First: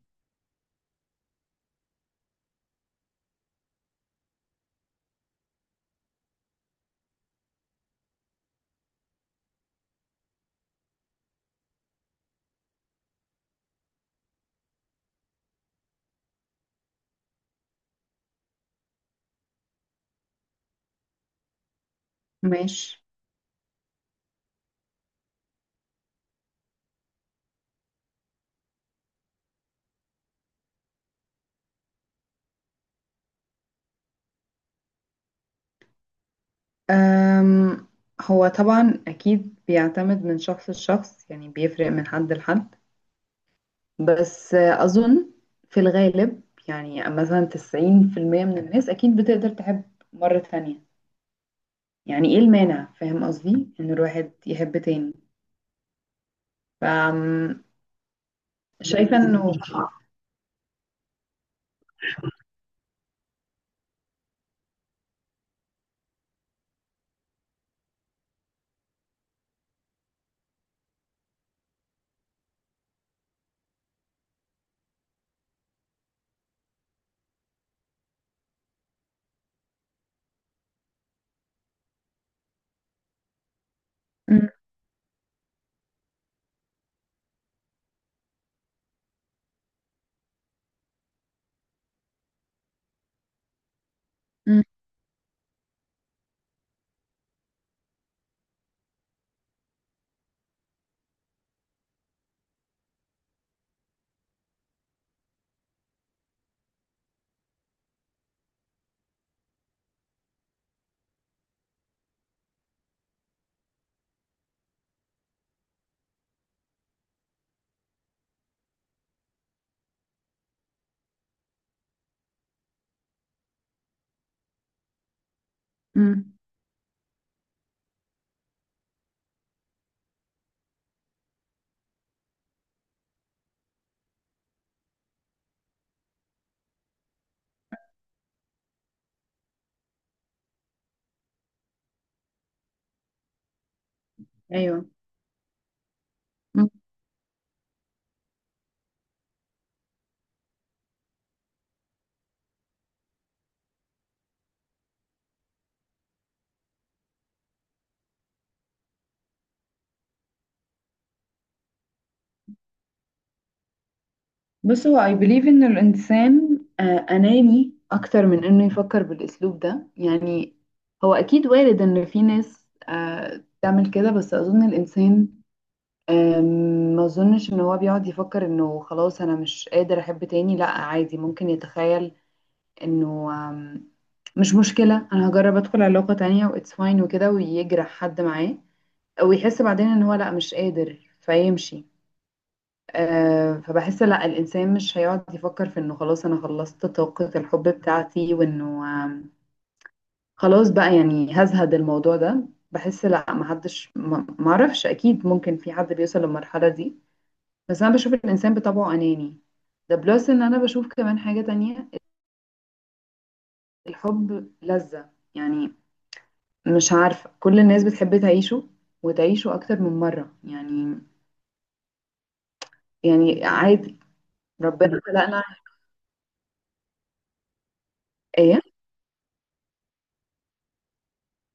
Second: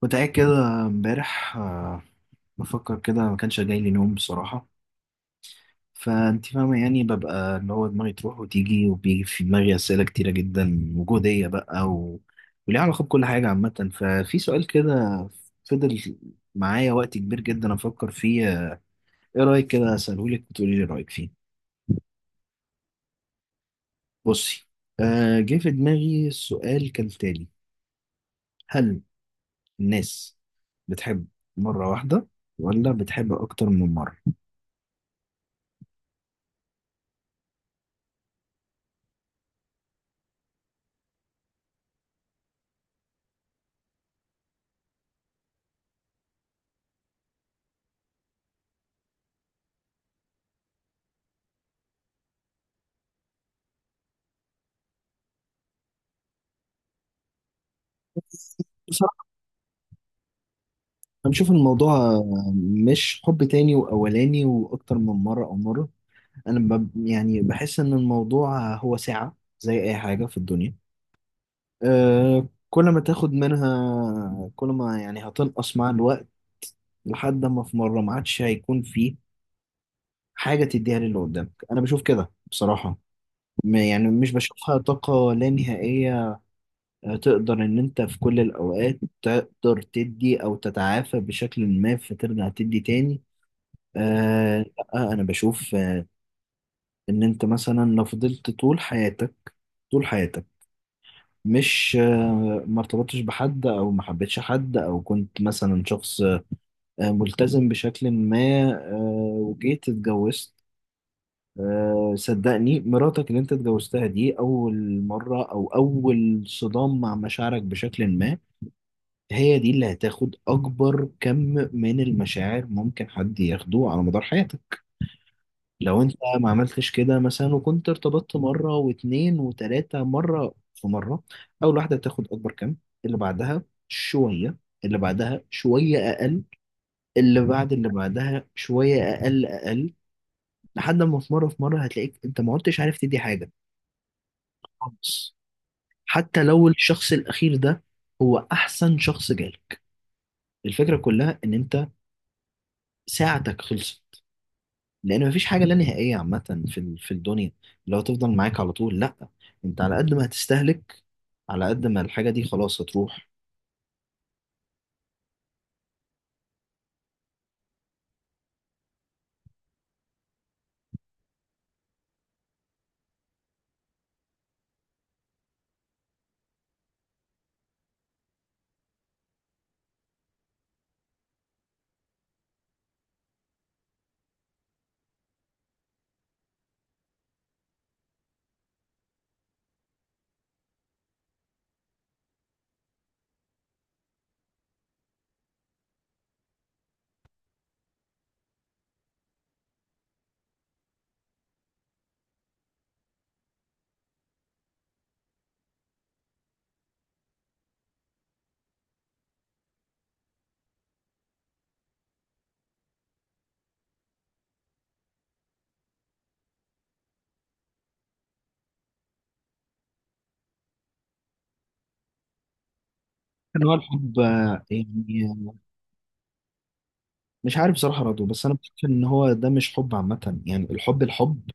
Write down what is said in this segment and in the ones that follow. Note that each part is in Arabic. كنت قاعد كده امبارح بفكر كده ما كانش جاي لي نوم بصراحة. فانت فاهمة يعني ببقى اللي هو دماغي تروح وتيجي وبيجي في دماغي أسئلة كتيرة جدا وجودية بقى وليها علاقة بكل حاجة عامة. ففي سؤال كده فضل معايا وقت كبير جدا أفكر فيه، إيه رأيك كده أسألهولك وتقولي لي رأيك فيه؟ ماشي. بصي، جه في دماغي السؤال كالتالي: هل الناس بتحب مرة واحدة ولا بتحب أكتر من مرة؟ أم هو طبعا أكيد بيعتمد من شخص لشخص، يعني بيفرق من حد لحد. بس أظن في الغالب، يعني مثلا 90% من الناس أكيد بتقدر تحب مرة تانية. يعني إيه المانع، فاهم قصدي إن الواحد يحب تاني؟ ف شايفة إنه أنا بشوف إن الموضوع مش حب تاني وأولاني وأكتر من مرة أو مرة. أنا يعني بحس إن الموضوع هو ساعة زي أي حاجة في الدنيا. كل ما تاخد منها كل ما يعني هتنقص مع الوقت لحد ما في مرة ما عادش هيكون فيه حاجة تديها للي قدامك. أنا بشوف كده بصراحة، يعني مش م- بشوفها طاقة لا نهائية. تقدر إن أنت في كل الأوقات تقدر تدي أو تتعافى بشكل ما فترجع تدي تاني. م- آه لا، انا بشوف، ان انت مثلا لو فضلت طول حياتك طول حياتك، مش ما ارتبطتش بحد او ما حبيتش حد او كنت مثلا شخص، ملتزم بشكل ما، وجيت اتجوزت. صدقني مراتك اللي انت اتجوزتها دي اول مرة او اول صدام مع مشاعرك بشكل ما. هي دي اللي هتاخد اكبر كم من المشاعر ممكن حد ياخده على مدار حياتك. لو انت م. ما عملتش كده مثلا وكنت ارتبطت مرة واتنين وتلاتة مرة في مرة، اول واحدة تاخد اكبر كم، اللي بعدها شوية، اللي بعدها شوية اقل، اللي بعد اللي بعدها شوية اقل اقل، لحد ما في مرة هتلاقيك انت ما عدتش عارف تدي حاجة أيوه. خالص. حتى لو الشخص الاخير ده هو احسن شخص جالك، الفكرة كلها ان انت ساعتك خلصت. لان مفيش حاجه لا نهائيه عامه في الدنيا اللي هو تفضل معاك على طول. لا، انت على قد ما هتستهلك، على قد ما الحاجه دي خلاص هتروح. بص، هو I believe إن الإنسان أناني أكتر من إنه يفكر بالأسلوب ده يعني. هو أكيد وارد إن في ناس تعمل كده، بس أظن الإنسان آم، ما أظنش إن هو بيقعد يفكر إنه خلاص أنا مش قادر أحب تاني. لأ عادي، ممكن يتخيل إنه مش مشكلة، أنا هجرب أدخل علاقة تانية و it's fine وكده، ويجرح حد معاه ويحس بعدين إن هو لأ مش قادر فيمشي. فبحس لا، الإنسان مش هيقعد يفكر في إنه خلاص أنا خلصت طاقة الحب بتاعتي، وإنه خلاص بقى يعني هزهد الموضوع ده. بحس لا، محدش معرفش، أكيد ممكن في حد بيوصل للمرحلة دي، بس أنا بشوف الإنسان بطبعه أناني. ده بلس إن أنا بشوف كمان حاجة تانية، الحب لذة يعني، مش عارفة، كل الناس بتحب تعيشه وتعيشه أكتر من مرة يعني. يعني كان هو عادي، الحب، ربنا خلقنا. يعني مش عارف بصراحه رضو. بس انا إيه. بشوف ان هو ده مش حب عامه. يعني الحب، الحب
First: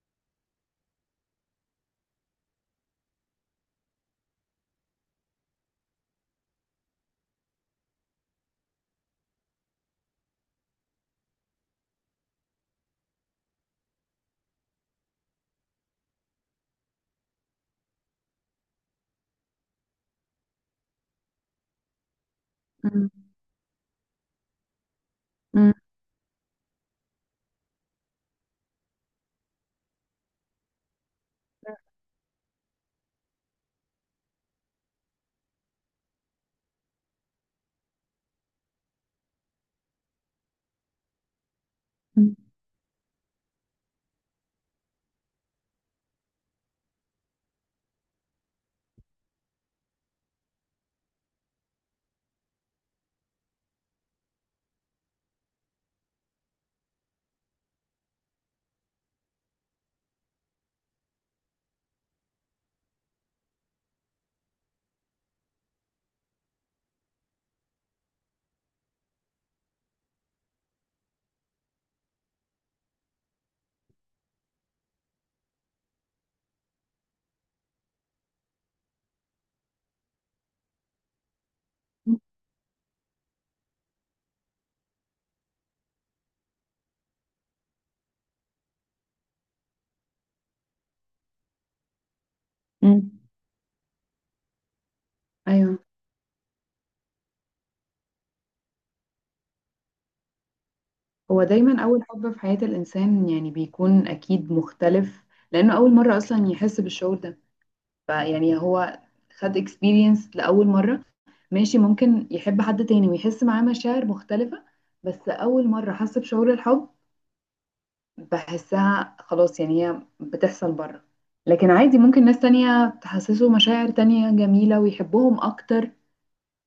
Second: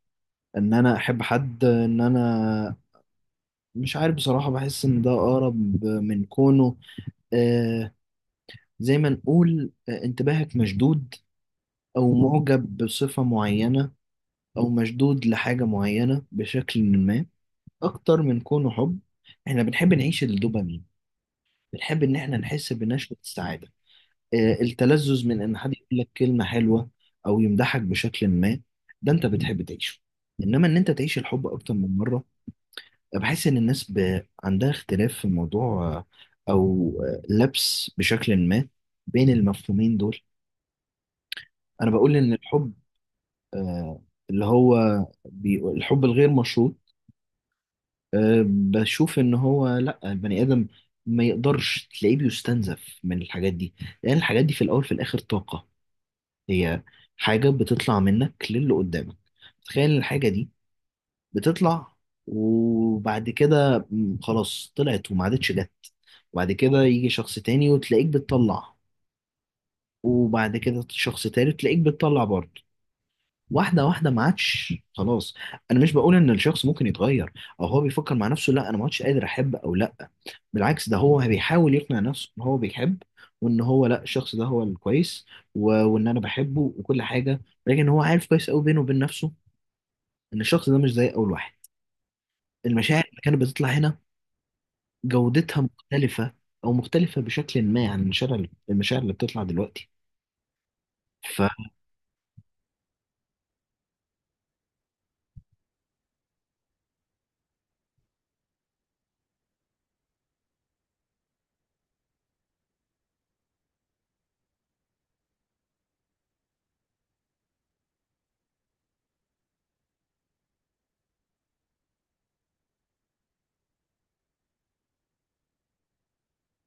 ان انا احب حد ان انا مش عارف بصراحه، بحس ان ده اقرب من كونه، آه زي ما نقول، انتباهك مشدود او معجب بصفه معينه او مشدود لحاجه معينه بشكل ما، اكتر من كونه حب. احنا بنحب نعيش الدوبامين، بنحب ان احنا نحس مم. بنشوة السعادة. التلذذ من ان حد مم. يقول لك كلمة حلوة او يمدحك بشكل ما، ده انت بتحب تعيشه. انما ان انت تعيش الحب اكتر من مرة، بحس ان الناس عندها اختلاف في موضوع، او لبس بشكل ما بين المفهومين دول. انا بقول ان الحب، آه، اللي هو الحب الغير مشروط. بشوف ان هو لا، البني ادم ما يقدرش تلاقيه بيستنزف من الحاجات دي، لان الحاجات دي في الاول في الاخر طاقة. هي حاجة بتطلع منك للي قدامك. تخيل الحاجة دي بتطلع، وبعد كده خلاص طلعت وما عادتش جت. وبعد كده يجي شخص تاني وتلاقيك بتطلع، وبعد كده شخص تالت تلاقيك بتطلع برضه. واحده واحده ما عادش خلاص. انا مش بقول ان الشخص ممكن يتغير او هو بيفكر مع نفسه لا انا ما عادش قادر احب او لا. بالعكس، ده هو بيحاول يقنع مم. نفسه ان هو بيحب، وان هو لا الشخص ده هو الكويس وان انا بحبه وكل حاجه. لكن هو عارف كويس قوي بينه وبين نفسه ان الشخص ده مش زي اول واحد. المشاعر مم. اللي كانت بتطلع هنا جودتها ايوه. مختلفه، او مختلفه بشكل ما عن المشاعر اللي بتطلع دلوقتي. ف هو دايما اول حب في حياة الانسان يعني بيكون اكيد مختلف، لانه اول مرة اصلا يحس بالشعور ده. فيعني هو خد اكسبيرينس لاول مرة. ماشي، ممكن يحب حد تاني ويحس معاه مشاعر مختلفة، بس اول مرة حس بشعور الحب بحسها خلاص، يعني هي بتحصل بره. لكن عادي، ممكن ناس تانية تحسسه مشاعر تانية جميلة ويحبهم اكتر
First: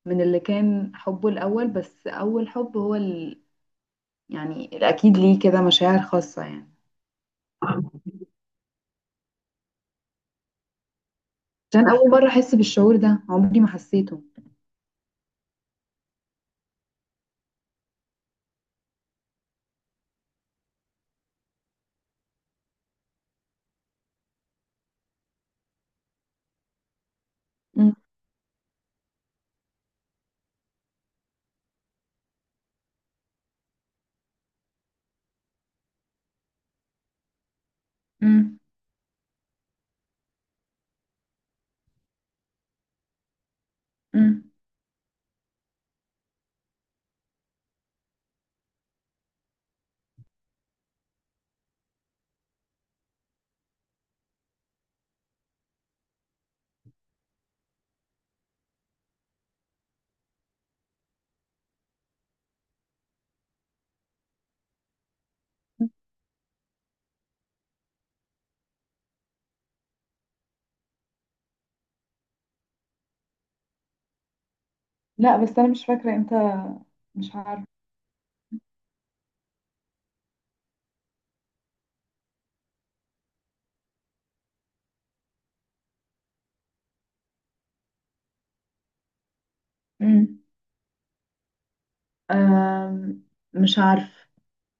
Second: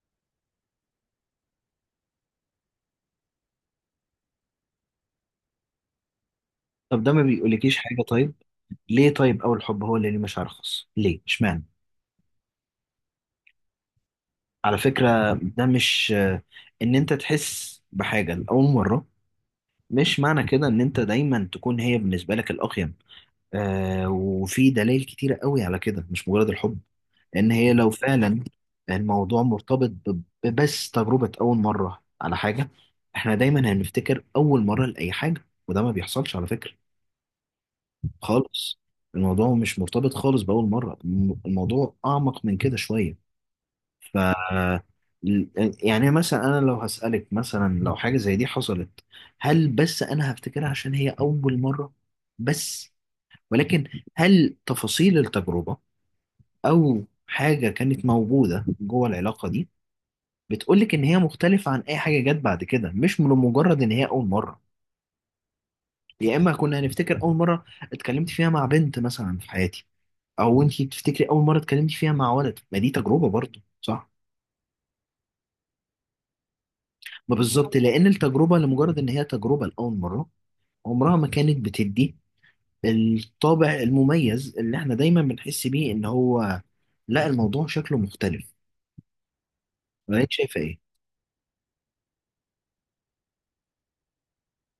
من اللي كان حبه الاول، بس اول حب هو يعني أكيد ليه كده مشاعر خاصة يعني. طب ده ما بيقولكيش حاجه؟ طيب ليه طيب اول حب هو اللي ليه مشاعر خاصه؟ ليه اشمعنى؟ عشان أول مرة أحس بالشعور ده، عمري ما حسيته. على فكرة ده مش إن أنت تحس بحاجة لأول مرة، مش معنى كده إن أنت دايما تكون هي بالنسبة لك الأقيم. آه، وفي دلائل كتيرة قوي على كده، مش مجرد الحب. إن هي لو مم. فعلا الموضوع مرتبط ببس تجربة أول مرة على حاجة، إحنا دايما هنفتكر أول مرة لأي حاجة. وده ما بيحصلش على فكرة مم. خالص. الموضوع مش مرتبط خالص بأول مرة، الموضوع أعمق من كده شوية. ف مم. يعني مثلا انا لو هسألك مثلا لو حاجة زي دي حصلت، هل بس انا هفتكرها عشان هي اول مرة بس؟ ولكن هل تفاصيل التجربة او حاجة كانت موجودة جوه العلاقة دي بتقولك ان هي مختلفة عن اي حاجة جت بعد كده، مش من مجرد ان هي اول مرة؟ يا اما كنا هنفتكر اول مرة اتكلمت فيها مع بنت مثلا في حياتي، او انتي بتفتكري اول مرة اتكلمتي فيها مع ولد، ما دي تجربة برضه صح؟ لا، بس أنا مش فاكرة إمتى، مش ما عارفة. بالظبط، لأن التجربة لمجرد إن هي تجربة لأول مرة عمرها ما كانت بتدي الطابع المميز اللي إحنا دايما بنحس بيه إن هو لا الموضوع شكله مختلف. ولا أنت مم. شايفة إيه؟ أم، مش عارفة،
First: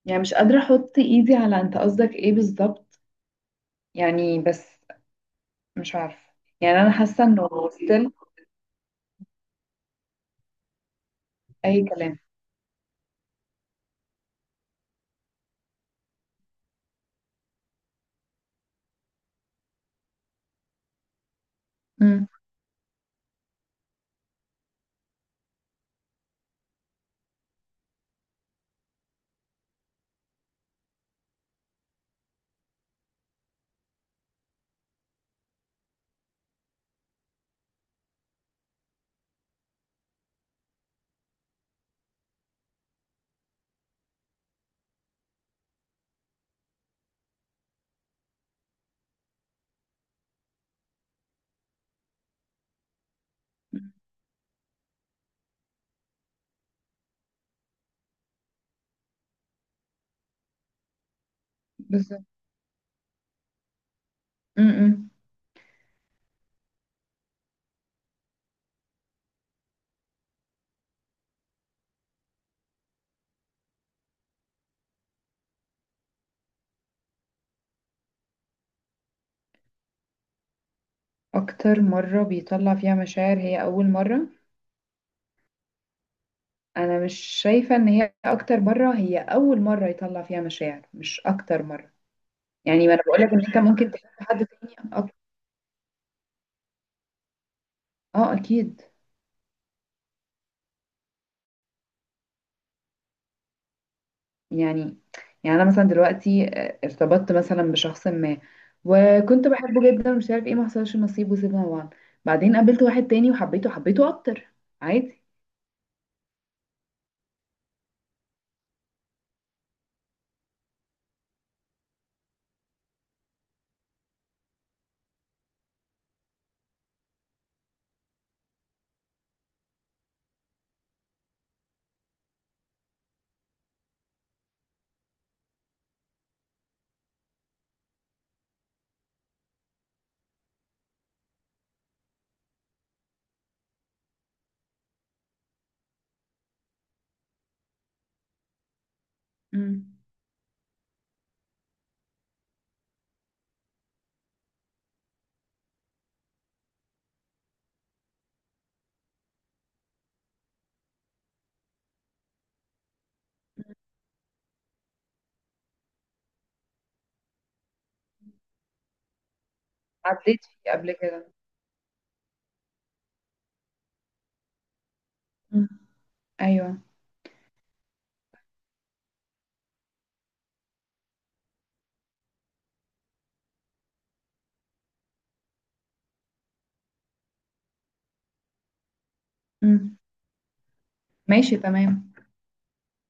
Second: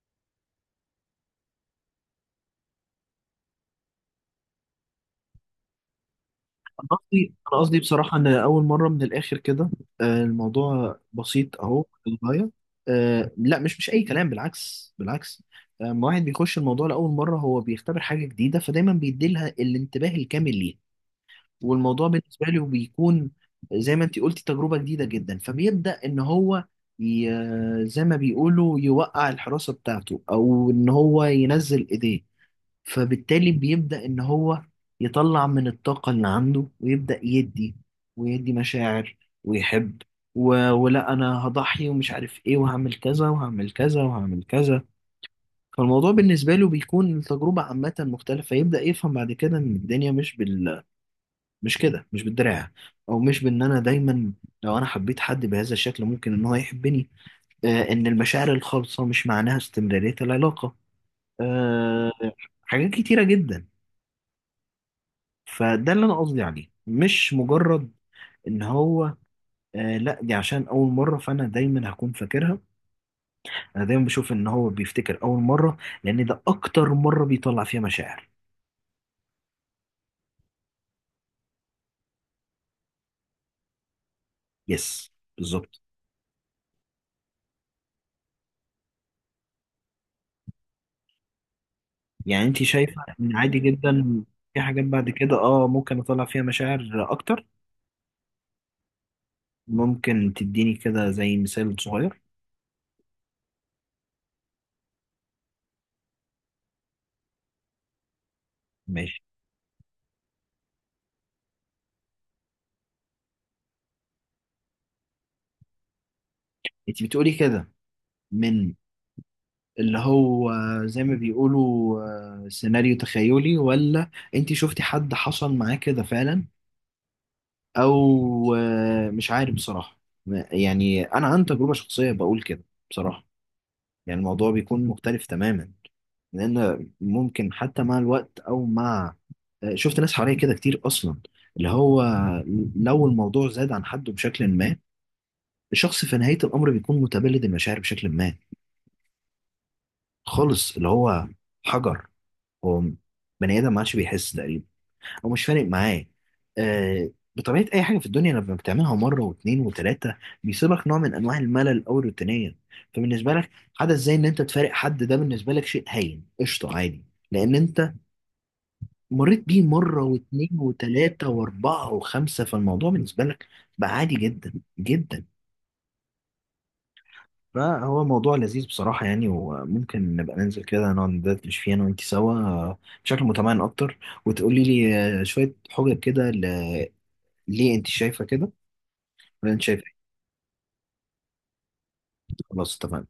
يعني مش قادرة أحط إيدي على أنت قصدك إيه بالظبط، يعني بس مش عارفة. يعني أنا أنا حاسة قصدي إنه أنا قصدي still. بصراحة إن أول مرة من الآخر كده، الموضوع بسيط أهو أي كلام. للغاية. لا، مش أي كلام، بالعكس، بالعكس. لما واحد بيخش الموضوع لأول مرة هو بيختبر حاجة جديدة، فدايما بيديلها الانتباه الكامل ليها. والموضوع مم. بالنسبة له بيكون زي ما انت قلتي تجربة جديدة جدا. فبيبدأ ان هو ي... زي ما بيقولوا يوقع الحراسة بتاعته او ان هو ينزل ايديه. فبالتالي بيبدأ ان هو يطلع من الطاقة اللي عنده ويبدأ يدي، ويدي مشاعر، ويحب ولا انا هضحي ومش عارف ايه وهعمل كذا وهعمل كذا وهعمل كذا. فالموضوع بالنسبة له بيكون التجربة عامة مختلفة. يبدأ يفهم بعد كده ان الدنيا مش بال، مش كده، مش بالدراع، او مش بان انا دايما لو انا حبيت حد بهذا الشكل ممكن ان هو يحبني. ان المشاعر الخالصه مش معناها استمراريه العلاقه، آه بالظبط. حاجات كتيره جدا. مم. مم. فده اللي انا قصدي عليه، مش مجرد ان هو لا دي عشان اول مره فانا دايما هكون فاكرها. انا دايما بشوف ان هو بيفتكر اول مره لان ده اكتر مره بيطلع فيها مشاعر. أكتر مرة بيطلع فيها مشاعر هي أول مرة. يس، بالظبط. انا مش شايفه ان هي اكتر مره، هي اول مره يطلع فيها مشاعر مش اكتر مره. يعني انت يعني ما شايفه انا بقول لك ان ان انت عادي ممكن تحب جدا حد في تاني حاجات بعد كده ممكن اطلع فيها مشاعر اكتر؟ اه اكيد. ممكن تديني كده زي مثال صغير؟ يعني يعني انا مثلا دلوقتي ارتبطت مثلا بشخص ما ماشي. وكنت بحبه جدا ومش عارف ايه، ما حصلش نصيب وسيبنا بعض. بعدين قابلت واحد تاني وحبيته اكتر، عادي. انت بتقولي كده من اللي هو زي ما بيقولوا، سيناريو تخيلي، ولا انت شفتي حد حصل معاه كده فعلا؟ او مش عارف بصراحة. يعني انا عن تجربة شخصية بقول كده بصراحة، يعني الموضوع بيكون مختلف تماما. لان ممكن حتى مع الوقت او مع، شفت ناس حواليا كده كتير اصلا اللي هو لو الموضوع زاد عن حده بشكل ما، الشخص في نهاية الأمر بيكون متبلد المشاعر بشكل ما امم. خالص. اللي هو حجر، هو بني آدم ما عادش بيحس تقريبا، أو مش فارق معاه. آه بطبيعة أي حاجة في الدنيا لما بتعملها مرة واتنين وتلاتة، بيصيبك نوع من أنواع الملل أو الروتينية. فبالنسبة لك حدث زي إن أنت تفارق حد، ده بالنسبة لك شيء هين قشطة عادي. لأن أنت مريت بيه مرة عديت واتنين فيه قبل وتلاتة كده. وأربعة وخمسة، فالموضوع بالنسبة لك بقى عادي جدا جدا. امم. ايوه. فهو موضوع لذيذ بصراحة يعني. وممكن نبقى ننزل كده نقعد ندردش فيه أنا وأنت سوا، بشكل متمعن أكتر، وتقولي لي شوية حجج كده، ليه أنت شايفة كده ولا أنت شايفة إيه؟ امم. ماشي تمام. خلاص اتفقنا.